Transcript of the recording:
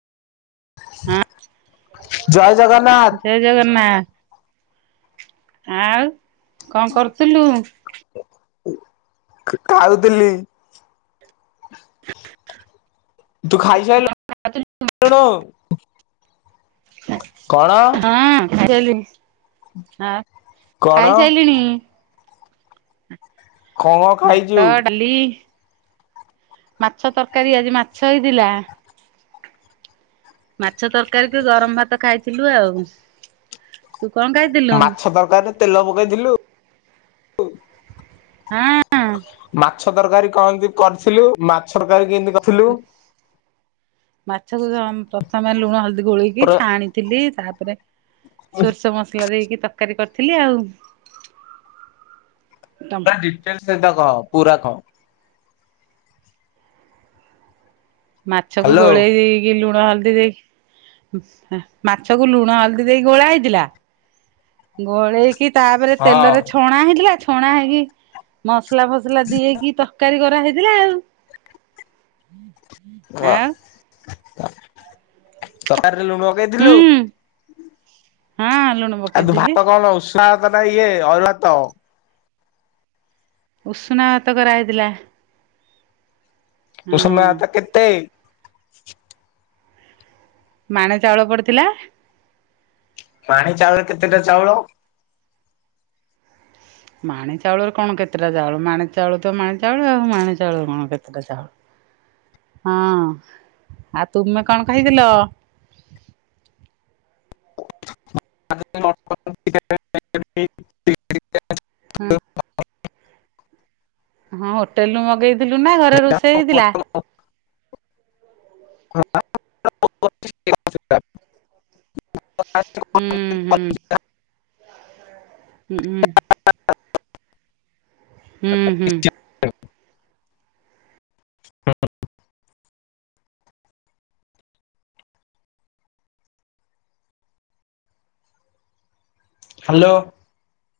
ହଁ, ଜୟ ଜଗନ୍ନାଥ ଜୟ ଜଗନ୍ନାଥ। ଆଉ କଣ କରୁଥିଲୁ? ଖାାଉଥିଲି। ତୁ ଖାଇସାଇ ଲୁଣ? ହଁ କ ହ ଆଉ? କଣ ଖାଇସାଇଲିଣି। କଣ ଖାଇଛୁ? ଭାତ ଡାଲି। ମାଛ ତରକାରୀ ଆଜି ମାଛ ହେଇଥିଲା। ମାଛ ତରକାରୀକୁ ଗରମ ଭାତ ଖାଇଥିଲୁ ଆଉ। ତୁ କଣ ଖାଇଥିଲୁ? ମାଛ ଦରକାର ନା ତେଲ ପକେଇଥିଲୁ? ହଁ। ମାଛ ତରକାରୀ କଅନ୍ତି କରିଥିଲୁ ମାଛ ତରକାରୀ କେମିତି କରିଥିଲୁ? ମାଛକୁ ପ୍ରଥମେ ଲୁଣ ହଲ ଗୋଳଇକି ପୁରା ଛାଣିଥିଲି ତାପରେ ସୋରଷ ମସଲା ଦେଇକି ତରକାରୀ କରିଥିଲି ଆଉ। ପ ଡିଟେଲ ସେଟା କହ ପୁରା କହ। ମାଛକୁ ହ୍ୟାଲୋ ଗୋଳେଇ ଦେଇକି ଲୁଣ ହେଲା। ହଦ ଦେଇ ମାଛକୁ ଲୁଣ ହଳଦୀ ଦେଇି ଗୋଳା ହେଇଥିଲା। ଗୋଳେଇକି ତାପରେ ହଁ। ତେଲରେ ଛଣା ହେଇଥିଲା ଛଣା ହେଇକି ମସ ମସଲା ଫସଲା ଦିଏକି ତରକାରୀ କରାହେଇଥିଲା ଆଉ। ଆଉ? ତକାରରେ ଲୁଣ ପକେଇଥିଲୁ ଆ? ହୁଁ ହଁ ଲୁଣ ପକେଇଥିଲି। ନାଇ ଅ ୟେ ଅରୁଆ ଭାତ। ଉଷୁନା ଭାତ କରାହେଇଥିଲା। ତ ହଁ ସମୟ ତ କେତେ? ମାଣ ଚାଉଳ ପଡିଥିଲା। ପାଣି ଚାଉଳ କେତେଟା ଚାଉଳ? ମାଣି ଚାଉଳରେ କଣ କେତେଟା ଚାଉଳ ମାଣି ଚାଉଳ ତ ମାଣି ଚାଉଳ ଆଉ ମାଣି ଚାଉଳରେ କଣ କେତେଟା ଚାଉଳ? [inaudible] ହଁ ଆଉ ତୁମେ କଣ କହିଥିଲ? [inaudible] [unintelligible] ହଁ ହଁ ହୋଟେଲ ରୁ ମଗେଇଥିଲୁ ନା ଘରେ ରୋଷେଇ ହେଇଥିଲା। [unintelligible] ହୁଁ ହୁଁ [unintelligible] ହୁଁ ହୁଁ। ହୁଁ ହୁଁ। [unintelligible] ହାଲୋ।